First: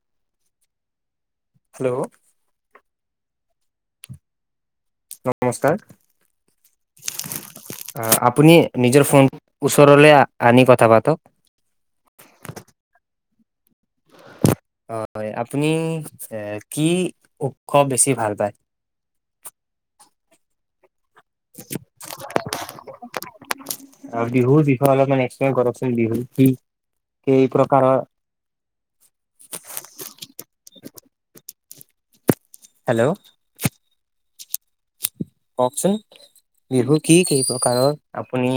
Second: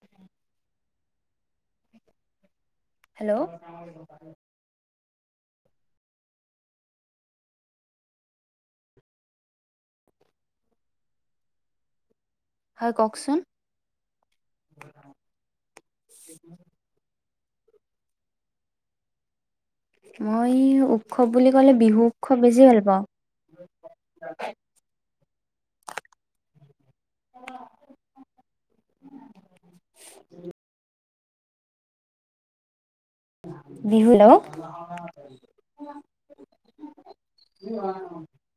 উ হেল্ল' ন নমস্কাৰ আপুনি নিজৰ ফোন ওচৰলৈ আনি কথা পাতক হয় কওকচোন অ আপুনি এ কি খুব বেছি ভাল পায় মই ও আৰু বিহুৰ বিষয়ে অলপমান এক্ কৰকচোন বিহু কি কেই প্ৰকাৰৰ হেল্ল' বিহু ল অ কওকচোন বিহু কি কেই প্ৰকাৰৰ আপুনি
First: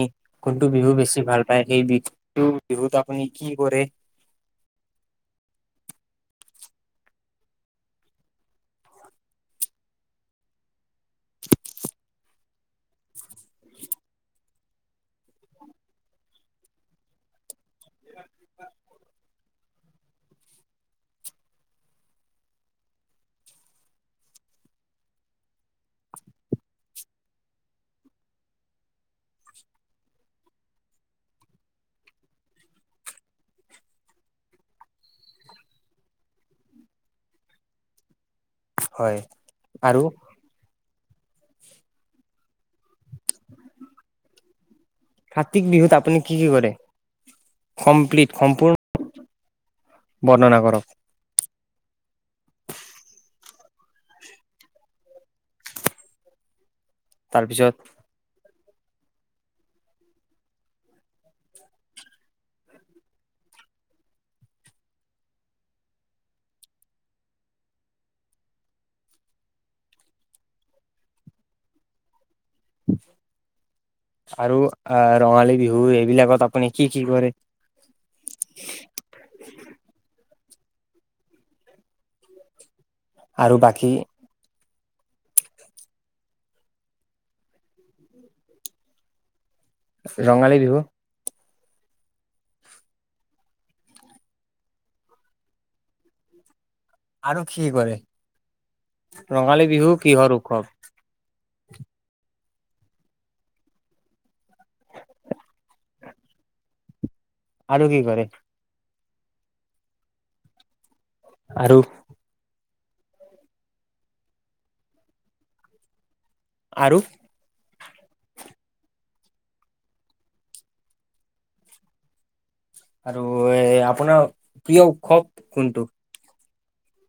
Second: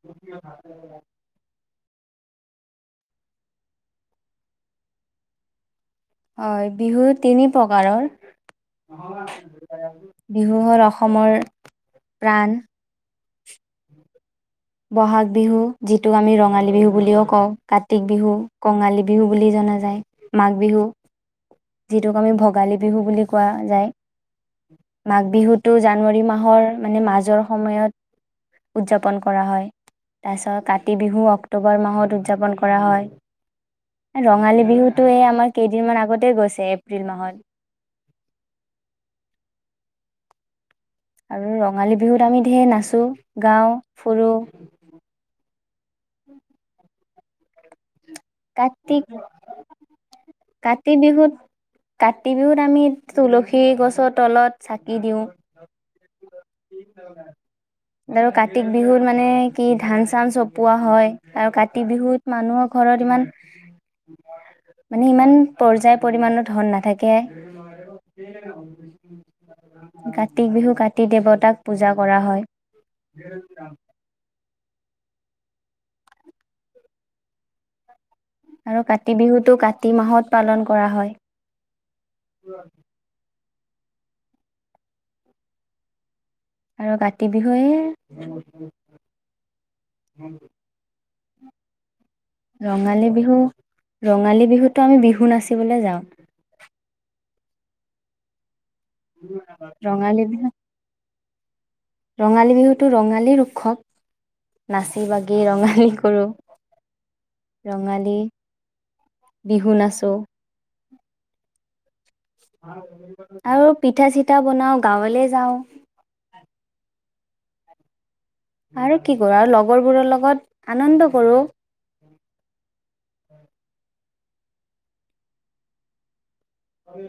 কোনটো বিহু বেছি ভাল পায় সেই বি বিহুত আপুনি কি কৰে হয় বিহু তিনি প্ৰকাৰৰ বিহু হ'ল অসমৰ প্ৰাণ বহাগ বিহু যিটোক আমি ৰঙালী বিহু বুলিও কওঁ কাতিক বিহু কঙালী বিহু বুলি জনা যায় মাঘ বিহু যিটোক আমি ভোগালী বিহু বুলি কোৱা যায় মাঘ বিহুটো জানুৱাৰী মাহৰ মানে মাজৰ সময়ত উদযাপন কৰ কৰা হয় তাৰপিছত কাতি বিহু অক্টোবৰ মাহত উদযাপন কৰা হয় ৰঙালী বিহুটো এই আমাৰ কেইদিনমান আগতে গৈছে এপ্ৰিল মাহত হয়, আৰু আৰু ৰঙালী বিহুত আমি ধেৰ নাচোঁ গাওঁ ফুৰোঁ কাতি বিহুত আপুনি কি কি কৰে কম কাটি কিও বৰ্ণনা কৰক কাতি বিহুত কাতি বিহুত আমি তুলসী সি গছৰ তলত চাকি দিওঁ তাৰপিছত দ কা কাতি বিহুত মানে কি ধান চান চপোৱা হয় আৰু কাতি বিহুত মানুহৰ ঘৰত ইমান মানে ইমান পৰ্যায় পৰিমানণৰ ধন নাথাকে কাতি বিহু কাতি দেৱতাক পূজা কৰা হয় [unintelligible] আৰু আহ ৰঙালী বিহু এইবিলাকত আপুনি কি কি কৰে আৰু কাতি বিহুতটো কাতি মাহত পালন কৰা হয় আৰু বাকী আৰু কাতি বিহুৱে ৰঙালী বিহু ৰঙালী বিহু ৰঙালী বিহুতো আমি বিহু নাচিবলৈ যাওঁ আৰু খি কৰে ৰঙালী বিহু কিহৰ উৎসৱ ৰঙালী বিহুতটো ৰঙালী উৎসৱ নাচি বাগি ৰঙালী কৰোঁ আৰু কি কৰে বিহু নাচোঁ আৰু আৰু পিঠা চিঠা বনাও গাঁৱলৈ যাওঁ আৰু আৰু কি কৰো আৰু লগৰবোৰৰ লগত আনন্দ কৰোঁ আৰু আপোনাৰ প্ৰিয় উৎসৱ কোনটো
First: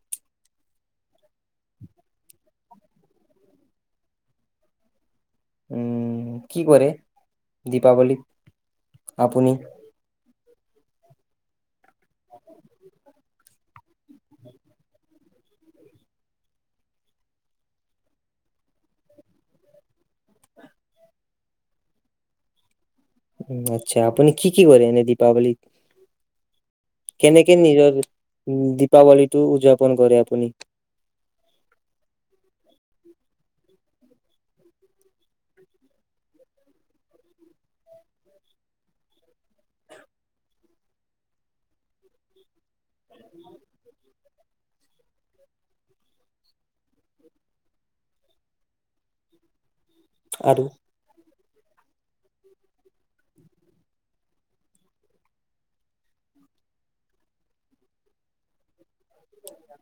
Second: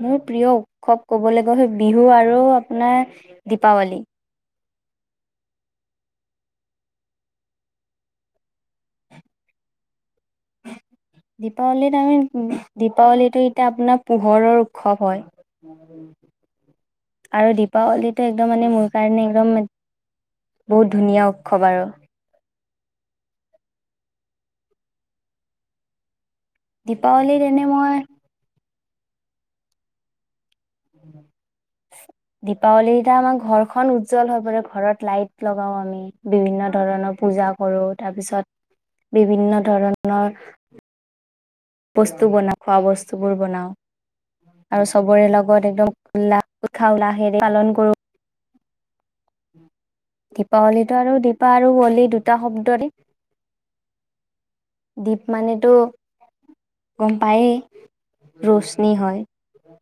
মোৰ প্ৰিয় উৎসৱ ক'বলৈ গলে' বিহু আৰু আপোনাৰ দীপাৱলী উম কি কৰে দীপাৱলীত আপুনি দীপাৱলীত আমি দীপাৱলীটো এতিয়া আপোনাৰ পোহৰৰ উৎসৱ হয় আৰু দীপাৱলীটো একদম মানে মোৰ কাৰণে একদম বহুত ধুনীয়া উৎসৱ আৰু উ আচ্ছা আপুনি কি কি কৰে এনে দীপাৱলী দীপাৱলীত কেনেকে এনে মই নিজৰ দীপাৱলী টো উদযাপন কৰে আপুনি দীপাৱলীটে আমাৰ ঘৰখন উজ্জ্বল হৈ পৰে ঘৰত লাইট লগাও আমি বিভিন্ন ধৰণৰ পূজা কৰো তাৰপিছত বিভিন্ন ধৰণৰ বস্তু বনা খোৱা বস্তু বোৰ বনাও আৰু চবৰে লগত একদম উ উৎসাহ উললাহেৰে পালন কৰো উম আৰু দীপাৱলী আৰু দীপা আৰু বলি দুটা শব্দ দপ দ্বীপ মানেতো গম পায়েই ৰ'ষ্ট পত্নী হয়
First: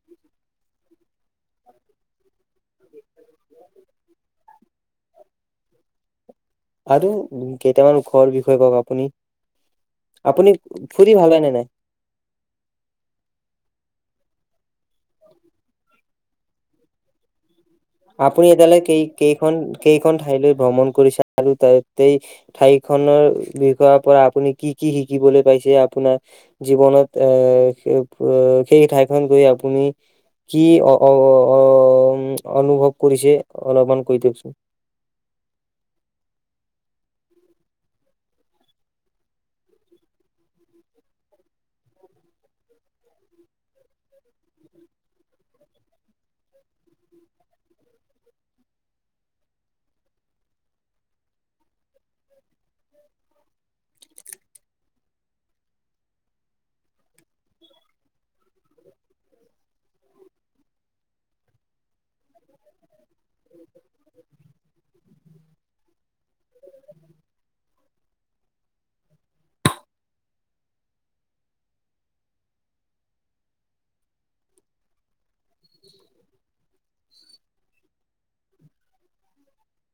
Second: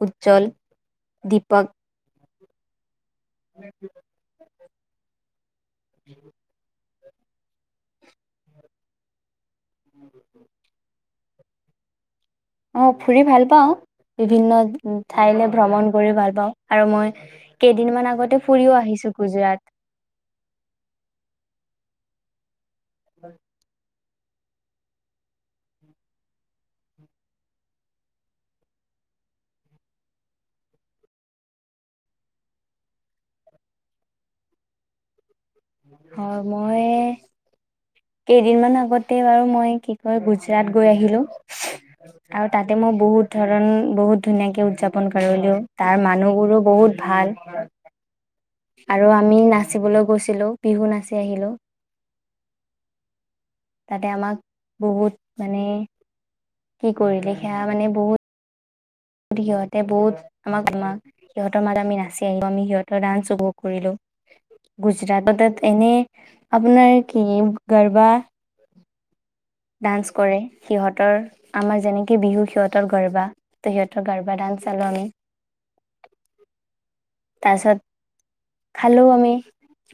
উজ্জ্বল দীপক [unintelligible] উম আৰু কেইটামান ওখৰ বিষয়ে কওক আপুনি। ‌ আপুনি- ভাল হয় ন নাই? অ ফুৰি ভাল পাওঁ, বিভিন্ন- উ খাইলে ভ্ৰমণ কৰি ভাল পাওঁ আৰু মই কেইদিনমান আগতে আপুনি ফুৰিও এতিয়ালৈ কেই আহিছো কেইখন গুজৰাট কেইখন ঠাইলৈ ভ্ৰমণ কৰিছে- ততেই- ঠাইখনৰ বিষয়- পৰা আপুনি কি কি শিকিবলৈ পাইছে আপোনাৰ জীৱনত এ সেই ঠাইখন গৈ আপুনি কি অ- অনুভৱ কৰিছে, অলপমান কৈ দিয়কচোন হয় মই কেইদিনমান আগতে বাৰু মই কি কয় গুজৰাট গৈ আহিলো আৰু তাতে মই বহুত ধৰণ বহুত ধুনীয়াকে উদযাপন কৰিলো তাৰ মানুহবোৰো বহুত ভাল আৰু আমি নাচিবলৈ গৈছিলো বিহু নাচি আহিলোঁ- তাতে আমাক বহুত মানে কি কৰিলে সেয়া মানে বহুত- সিহঁতে বহুত আমাক আমাক সিহঁতৰ ম [unintelligible] আি নাছিল আমি সিহঁতৰ ডান্স উপভোগ কৰিলো গুজৰাট এনে আপোনাৰ কি- গৰবা ডান্স কৰে সিহঁতৰ আমাৰ যেনেকে বিহু সিহঁতৰ গৰবা ত সিহঁতৰ গাৰ্বা ডান চালো আমি উ [inaudible] তাৰপিছত খালো আমি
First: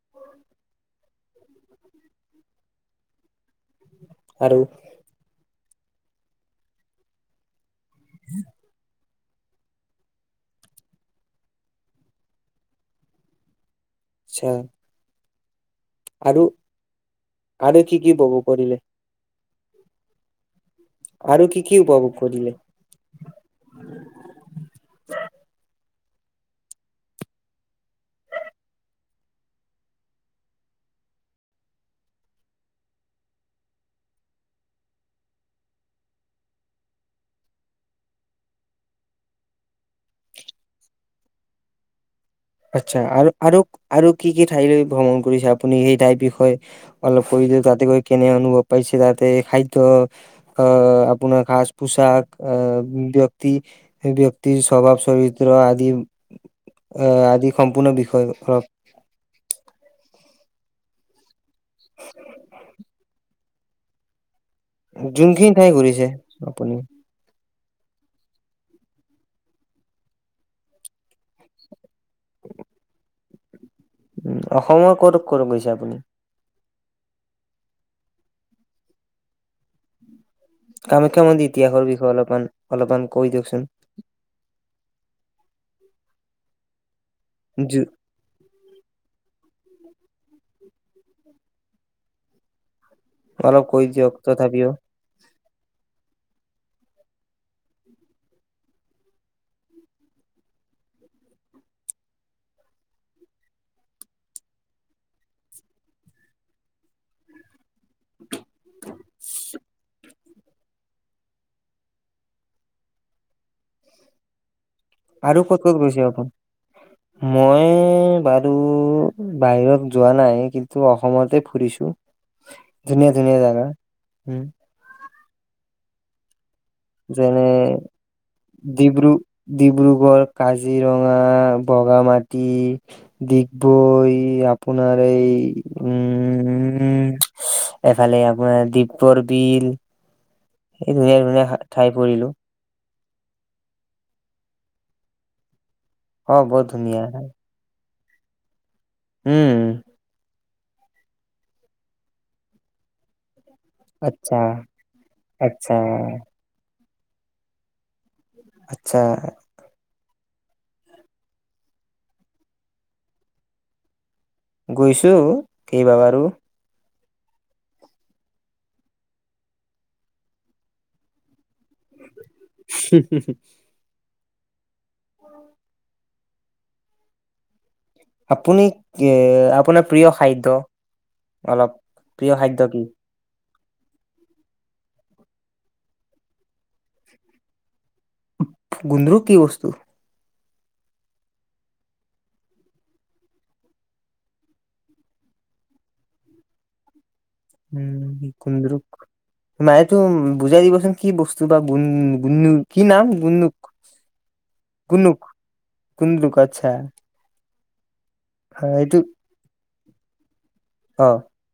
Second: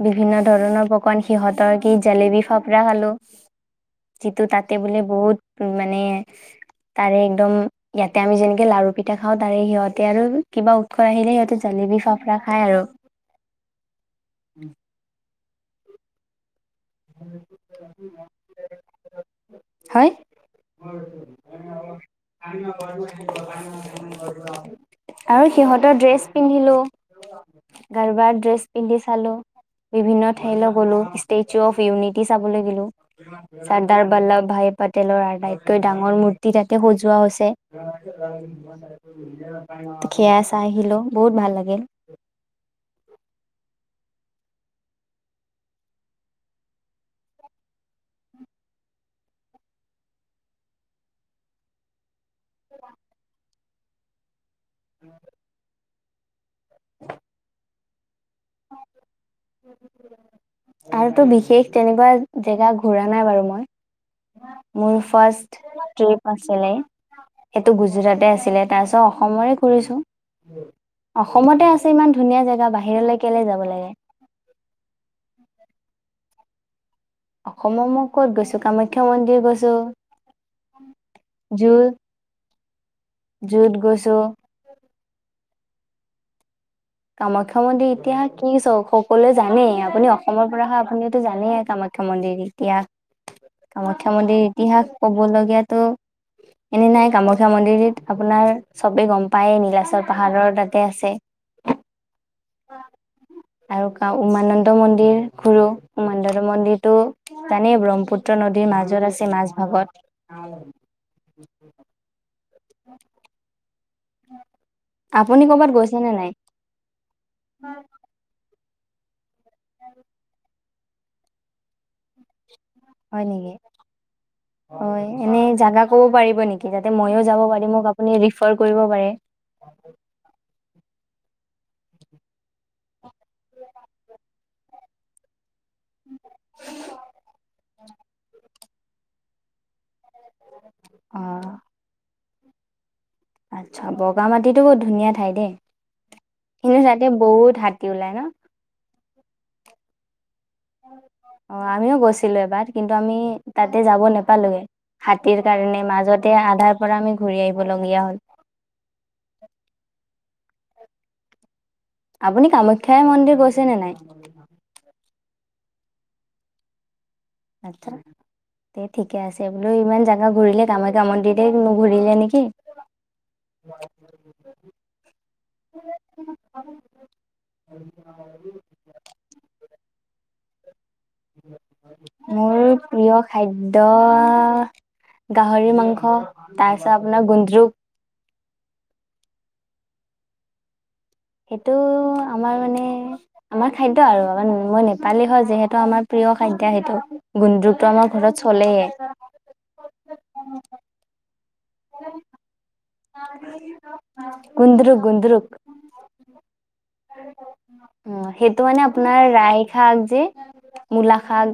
বিভিন্ন ধৰণৰ পকান সিহঁতৰ কি জেলেবিী ফাপৰা খালো যিটো আৰু তাতে বোলে বহুত- উ মানে তাৰে একদম ইয়াতে আমি যেনেক লাৰু পিঠা খাওঁ তাৰে সিহঁতে আৰু কিবা উৎসৰ আহিলে সিহঁতে জালেবি- চফৰা খাই আৰু- চা আৰু- আৰু কি কি কব কৰিলে হয় আৰু কি কি উপভোগ কৰিলে আৰু সিহঁত টা ড্ৰেছ পিন্ধিলো গাৰবাৰ ড্ৰেছ পিন্ধি চালো বিভিন্ন ঠাইলৈ গলো ষ্টেচু অফ ইউনিটি চাবলৈ গিলো চৰ্দাৰ বল্লভ ভাই পটেলৰ আটাইতকৈ ডাঙৰ মূৰ্তি তাতে সজোৱা হৈছে সেয়া চাই আহিলো বহুত ভাল লাগিল। আচ্ছা আৰু আৰু আৰু কি কি ঠাইলৈ ভ্ৰমণ কৰিছে আপুনি সেই ঠাইৰ বিষয়ে অলপ কৰিলেও তাতে গৈ কেনে অনুভৱ পাইছে, তাতে খাদ্য আহ আপোনাৰ সাজ পোচাক আহ ব্যক্তি- স্বভাৱ চৰিত্ৰ আদি- অ যি সম্পূৰ্ণ বিষয় অলপ আৰুটো বিশেষ তেনেকুৱা জেগা ঘুৰা নাই বাৰু মই মোৰ যোনখিনি ফাৰ্ষ্ট ঠাই ঘূৰিছে ট্ৰিপ আছিলে আপুনি সেইটো গুজৰাট আছিলে তাৰছত অসমৰে কৰিছো অসমতে আ- ইমান ধুনীয়া জেগা বাহিৰলৈ কেলে যাব লাগে উম, অসমৰ ক'তো ক'ত গৈছে আপুনি? অসমৰ মই ক'ত গৈছো কামাখ্যা মন্দিৰ গৈছো কামাখ্যা মন্দিৰ জু ইতিহাসৰ বিষয়ে অলপমান অলপমান কৈ দিয়কচোন? জুত গৈছো কামাখ্যা জু- মন্দিৰ ইতিহাস কি চ হলে জানেই আপুনি অসমৰ পৰা হয় আপুনিটো জানেই কামাখ্যা মন্দিৰ এতিয়া অলপ কৈ দিয়ক কামাখ্যাামন্দিৰ তথাপিও ইতিহাস কব লগীয়াতো এনে নাই কামাখ্যা মন্দিৰত আপোনাৰ চবে গম পায়েই নীলাচৰ পাহাৰৰ তাতে আছে অ [unintelligible] আৰু ক উমানন্দ মন্দিৰ ঘূুৰো উমানন্দ মন্দিৰতটো জানেই ব্ৰহ্মপুত পুত্ৰ নদীৰ মাজত আছে মাজ ভাগত অ [unintelligible] উম [unintelligible] উ [unintelligible] আৰু ক'ত ক'ত গৈছে আপোনা? মই ভা- টো বাহিৰত যোৱা নাই কিন্তু অসমতে ফুৰিছো ধুনীয়া হয় ধুনীয়া নেকি জাগা, উম হয় এনেই জাগা ক'ব পাৰিব নেকি? যাতে ময়ো যাব যেনে পাৰিম মোক আপুনি ৰিফাৰ কৰিব পাৰে ডিব্ৰু ডিব্ৰুগড় কাজিৰ- ৰঙা, বগামাটি, ডগবৈ আপোনাৰ এই উম এফালে আপোনাৰ দিপৰ বিল ধুনীয়া অ ধুনীয়া ঠাই ফুৰিলো আচ্ছা বগা মাটিতো বহুত ধুনীয়া ঠাই দেই অ বহুত কিন্তু ধুনীয়া তাতে বহুত হাত- তি ওলাই ন? উম। অ', আমিও গৈছিলো এবাৰ কিন্তু আমি তাতে যাব আচ্ছা নোপালোগে হাতীৰ আচ্ছা কাৰণে মাজতে আধা পৰা আমি ঘূৰি আহিবলগীয়া হ'ল। আচ্ছা। আপুনি কামাখ্যাই মন্দিৰ গৈছেনে নাই? গৈছো কেইবাবাৰু। আচছা দে ঠিকে আছে বোলো ইমান জোগা ঘূৰিলে কামাখ্যা মন্দিৰ গেং ন ঘূৰিলে নে কি? আপুনি এ আপোনাৰ প্ৰিয় খাদ্য? অলপ প্ৰিয় মোৰ খাদ্য কি? প্ৰিয় খাদ্য গাহৰি মাংস, তাৰপিছত আপোনাৰ গুন্দ্ৰুক। গুন্দ্ৰুক কি বস্তু? সেইটো আমাৰ মানে আমাৰ খাদ্য আৰু আৰু মই নেপালী হয় যিহেতু আমাৰ প্ৰিয় খাদ্য সেইটো। গুন্দ্ৰুকটো আমাৰ উম ঘৰত চলেয়ে গুন্দ্ৰুক, মই তো বুজাই দিবচোন কি ব কি বা গুন্দ্ৰুক কি নাম গুন্দুক, গুন্দ্ৰুক গুন্দুক, গুন্দ্ৰুক গুন্দ্ৰুক আটচা। উ, সেইটো মানে আপোনাৰ লাই শাক যে অ মূলা শাক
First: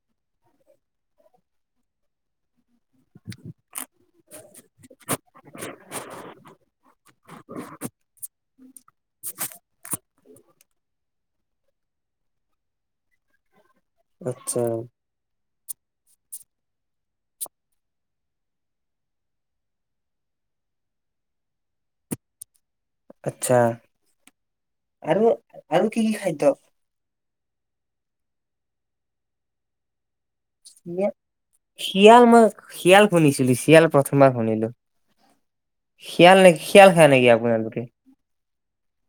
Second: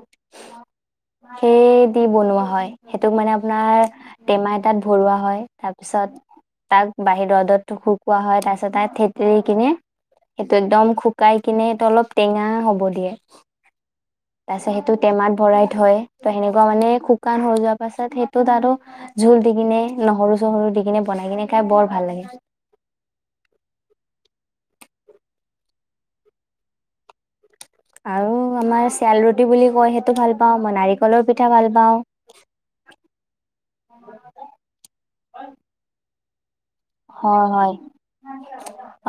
সেই দি বনোৱা হয়। টোক মানে আপোনাৰ টেমা এটাত ভৰোৱা হয় তাৰপিছত তাক বাহিৰ ৰ'দত শুকোৱা হয়। তাৰ পিছত তাক থেতেলি কিনি সেইটো একদম শুকাই কিনি সেইটো অলপ টেঙা হ'ব দিয়ে। আচ্ছা তাৰপিছত সেইটো টেমাত ভৰাই থয় সেনেকুৱা মানে শুকান হৈ যোৱা পাছত সেইটোত আৰু জোল দি কিনে নহৰু চহৰু দি কিনে বনাই কিনে খাই বৰ ভাল লাগে। আত্ছা আৰু আৰু কি কি খাদ্য? আৰু আমাৰ চিয়েল ৰুটি বুলি কয় সেইটো ভাল পাওঁ মই শিয় নাৰিকলৰ পিঠা ভাল পাওঁ শিয়াল মই শিয়াল শুনিছিলো চিয়াল প্ৰথমবাৰ শুনিলো। শিয়াল নেকি খিয়াল খাই নেকি আপোনালোকে-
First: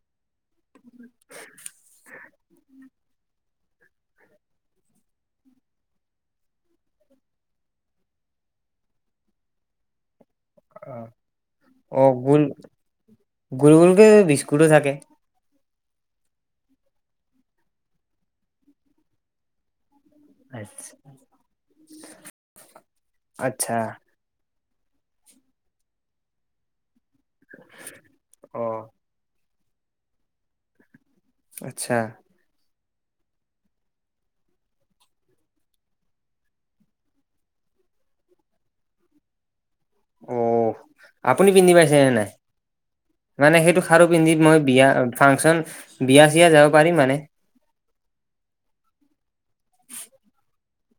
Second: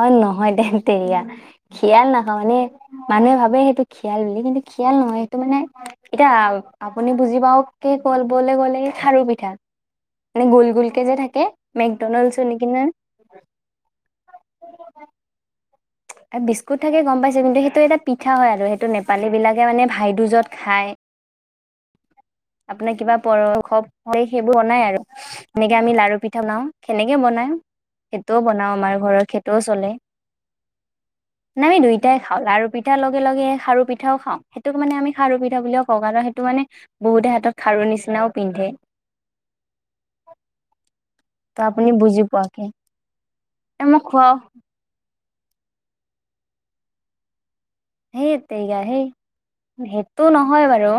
অই ন হয় ধেত তেৰিকা খিয়াল ন নহলে মানুহে ভাবে সেইটো খিয়াল বুলি কিন্তু খিয়াল নহয় সেইটো মানে এতিয়া আপুনি বুজি পাৱাকে কবলৈ গ'লে খাৰু পিঠা নে গোল গোলক কে যে থাক অ গোল মেকডনল্ছৰ নি গোল গোলকে বিস্কুটো থাকে বিস্কুট থাকে গম পাইছো কিন্তু সেইটো এটা পিঠা হয় আৰু সেইটো নেপালী বিলাকে মানে ভাইদ য'ত খায় আপোনাৰ কিবা আচ্ছা পশৱ হয় বনাই আৰু এনেকে আমি লাৰু পিঠা বনাও সেনেকে বনাই সেইটোও অ বনাও আমাৰ ঘৰৰ খে তো ও চলে না আমি আচ্ছা দুইটাই খাওঁ লাৰু পি ঠা লগে লগে খাৰু পিঠাও খাওঁ সেইটোক মানে আমি খাৰু পিঠা বুলিয়ে কওঁ আৰু সেইটো মানে বহুতে হাতত খাৰুৰ নিচিনাও পিন্ধে অ' আপুনি ত পিন্ধি পাইছেনে বুজি নাই পোৱাকে মানে সেইটো মই সাৰো পিন্ধি খুৱাও মই বিয়া ফাংচন বিয়া চিয়া যাব পাৰিম মানে সেইটেইকা সেই সেইটো নহয় বাৰু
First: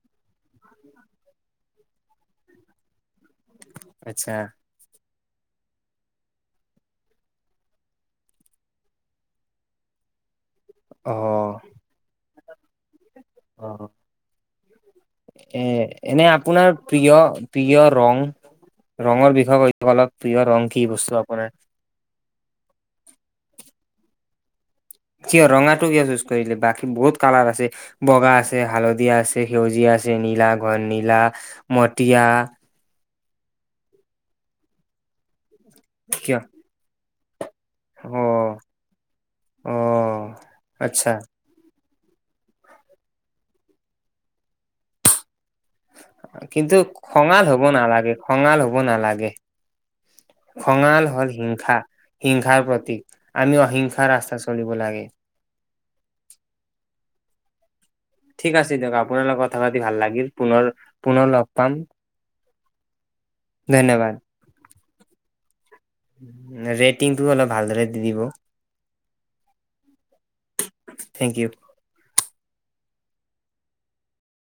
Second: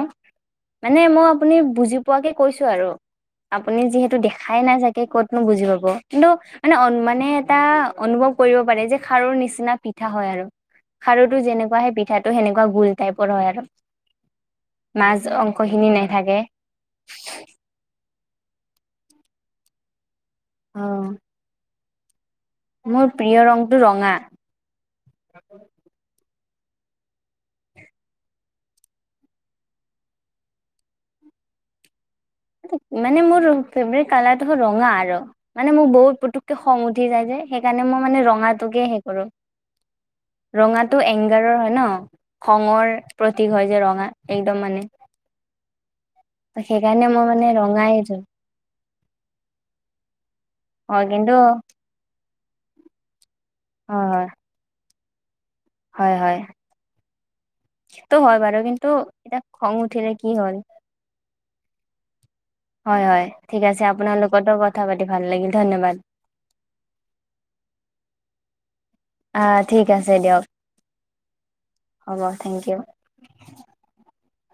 মানে মই আপুনি বুজি পোৱাকে কৈছো আৰু আপুনি যিহেতু আচ্ছা দেখাই নাই চাগে ক'ত বুজি পাব কিন্তু মানে মানে এটা অনুভৱ কৰিব পাৰে যে খাৰুৰ নিচিনা পিঠা হয় আৰু অ খাৰুটো যেনেকুৱা পিঠাটো সেনেকোৱা গুল অ মাজ অংশ এ খিনি এনে নাথাকে আপোনাৰ প্ৰিয় প্ৰিয় ৰং ৰঙৰ বিষয়ে কৈছো কলত প্ৰীয় ৰং অ কি বস্তু আপোনাৰ মোৰ প্ৰিয় ৰংটো ৰঙা কিয় ৰঙাটো কিয় বাকী বহুত কালাৰ আছে বগা আছে হালধীয়া আছে সেউজীয়া আছে নীলা ঘন নীলা ম তিয়া মানে মোৰ ফেভৰেট কালাৰটো হল ৰঙা আৰু মানে মোক বহুত কিয় পুটোকে খং উঠি যাই যে সেইকাৰণে মই অ মানে ৰঙাটোকে হে কৰো অ ৰঙাটো আচ্ছা এংগাৰৰ হয় ন খঙৰ প্ৰতীক হয় যে ৰঙা একদম মানে কিন্তু সেইকাৰণে মই খঙাল মানে হ'ব ৰঙাই নালাগে খঙাল হ'ব কাব নালাগে খঙাল হয় হল কিন্তু হিংসা হিংসাৰ প্ৰতীক আমি অহিংসা হয় হয় ৰাস্তা চলিব লাগে হয় হয় টো হয় ঠিক বাৰু আছে কিন্তু দিয়ক আপোনাৰ লগত এতিয়া কথা খং পাতি ভাল উঠিলে কি লাগিল হ'ল পুনৰ পুনৰ লগ পাম হয় হয় ঠিক আছে ধন্যবাদ আপোনালোকতো কথা পাতি ভাল লাগিল ধন্যবাদ ৰেটিংটো অলপ ভালদৰে দি দিব আহ ঠিক আছে দিয়ক থেংক ইউ হ'ব থেংকইউ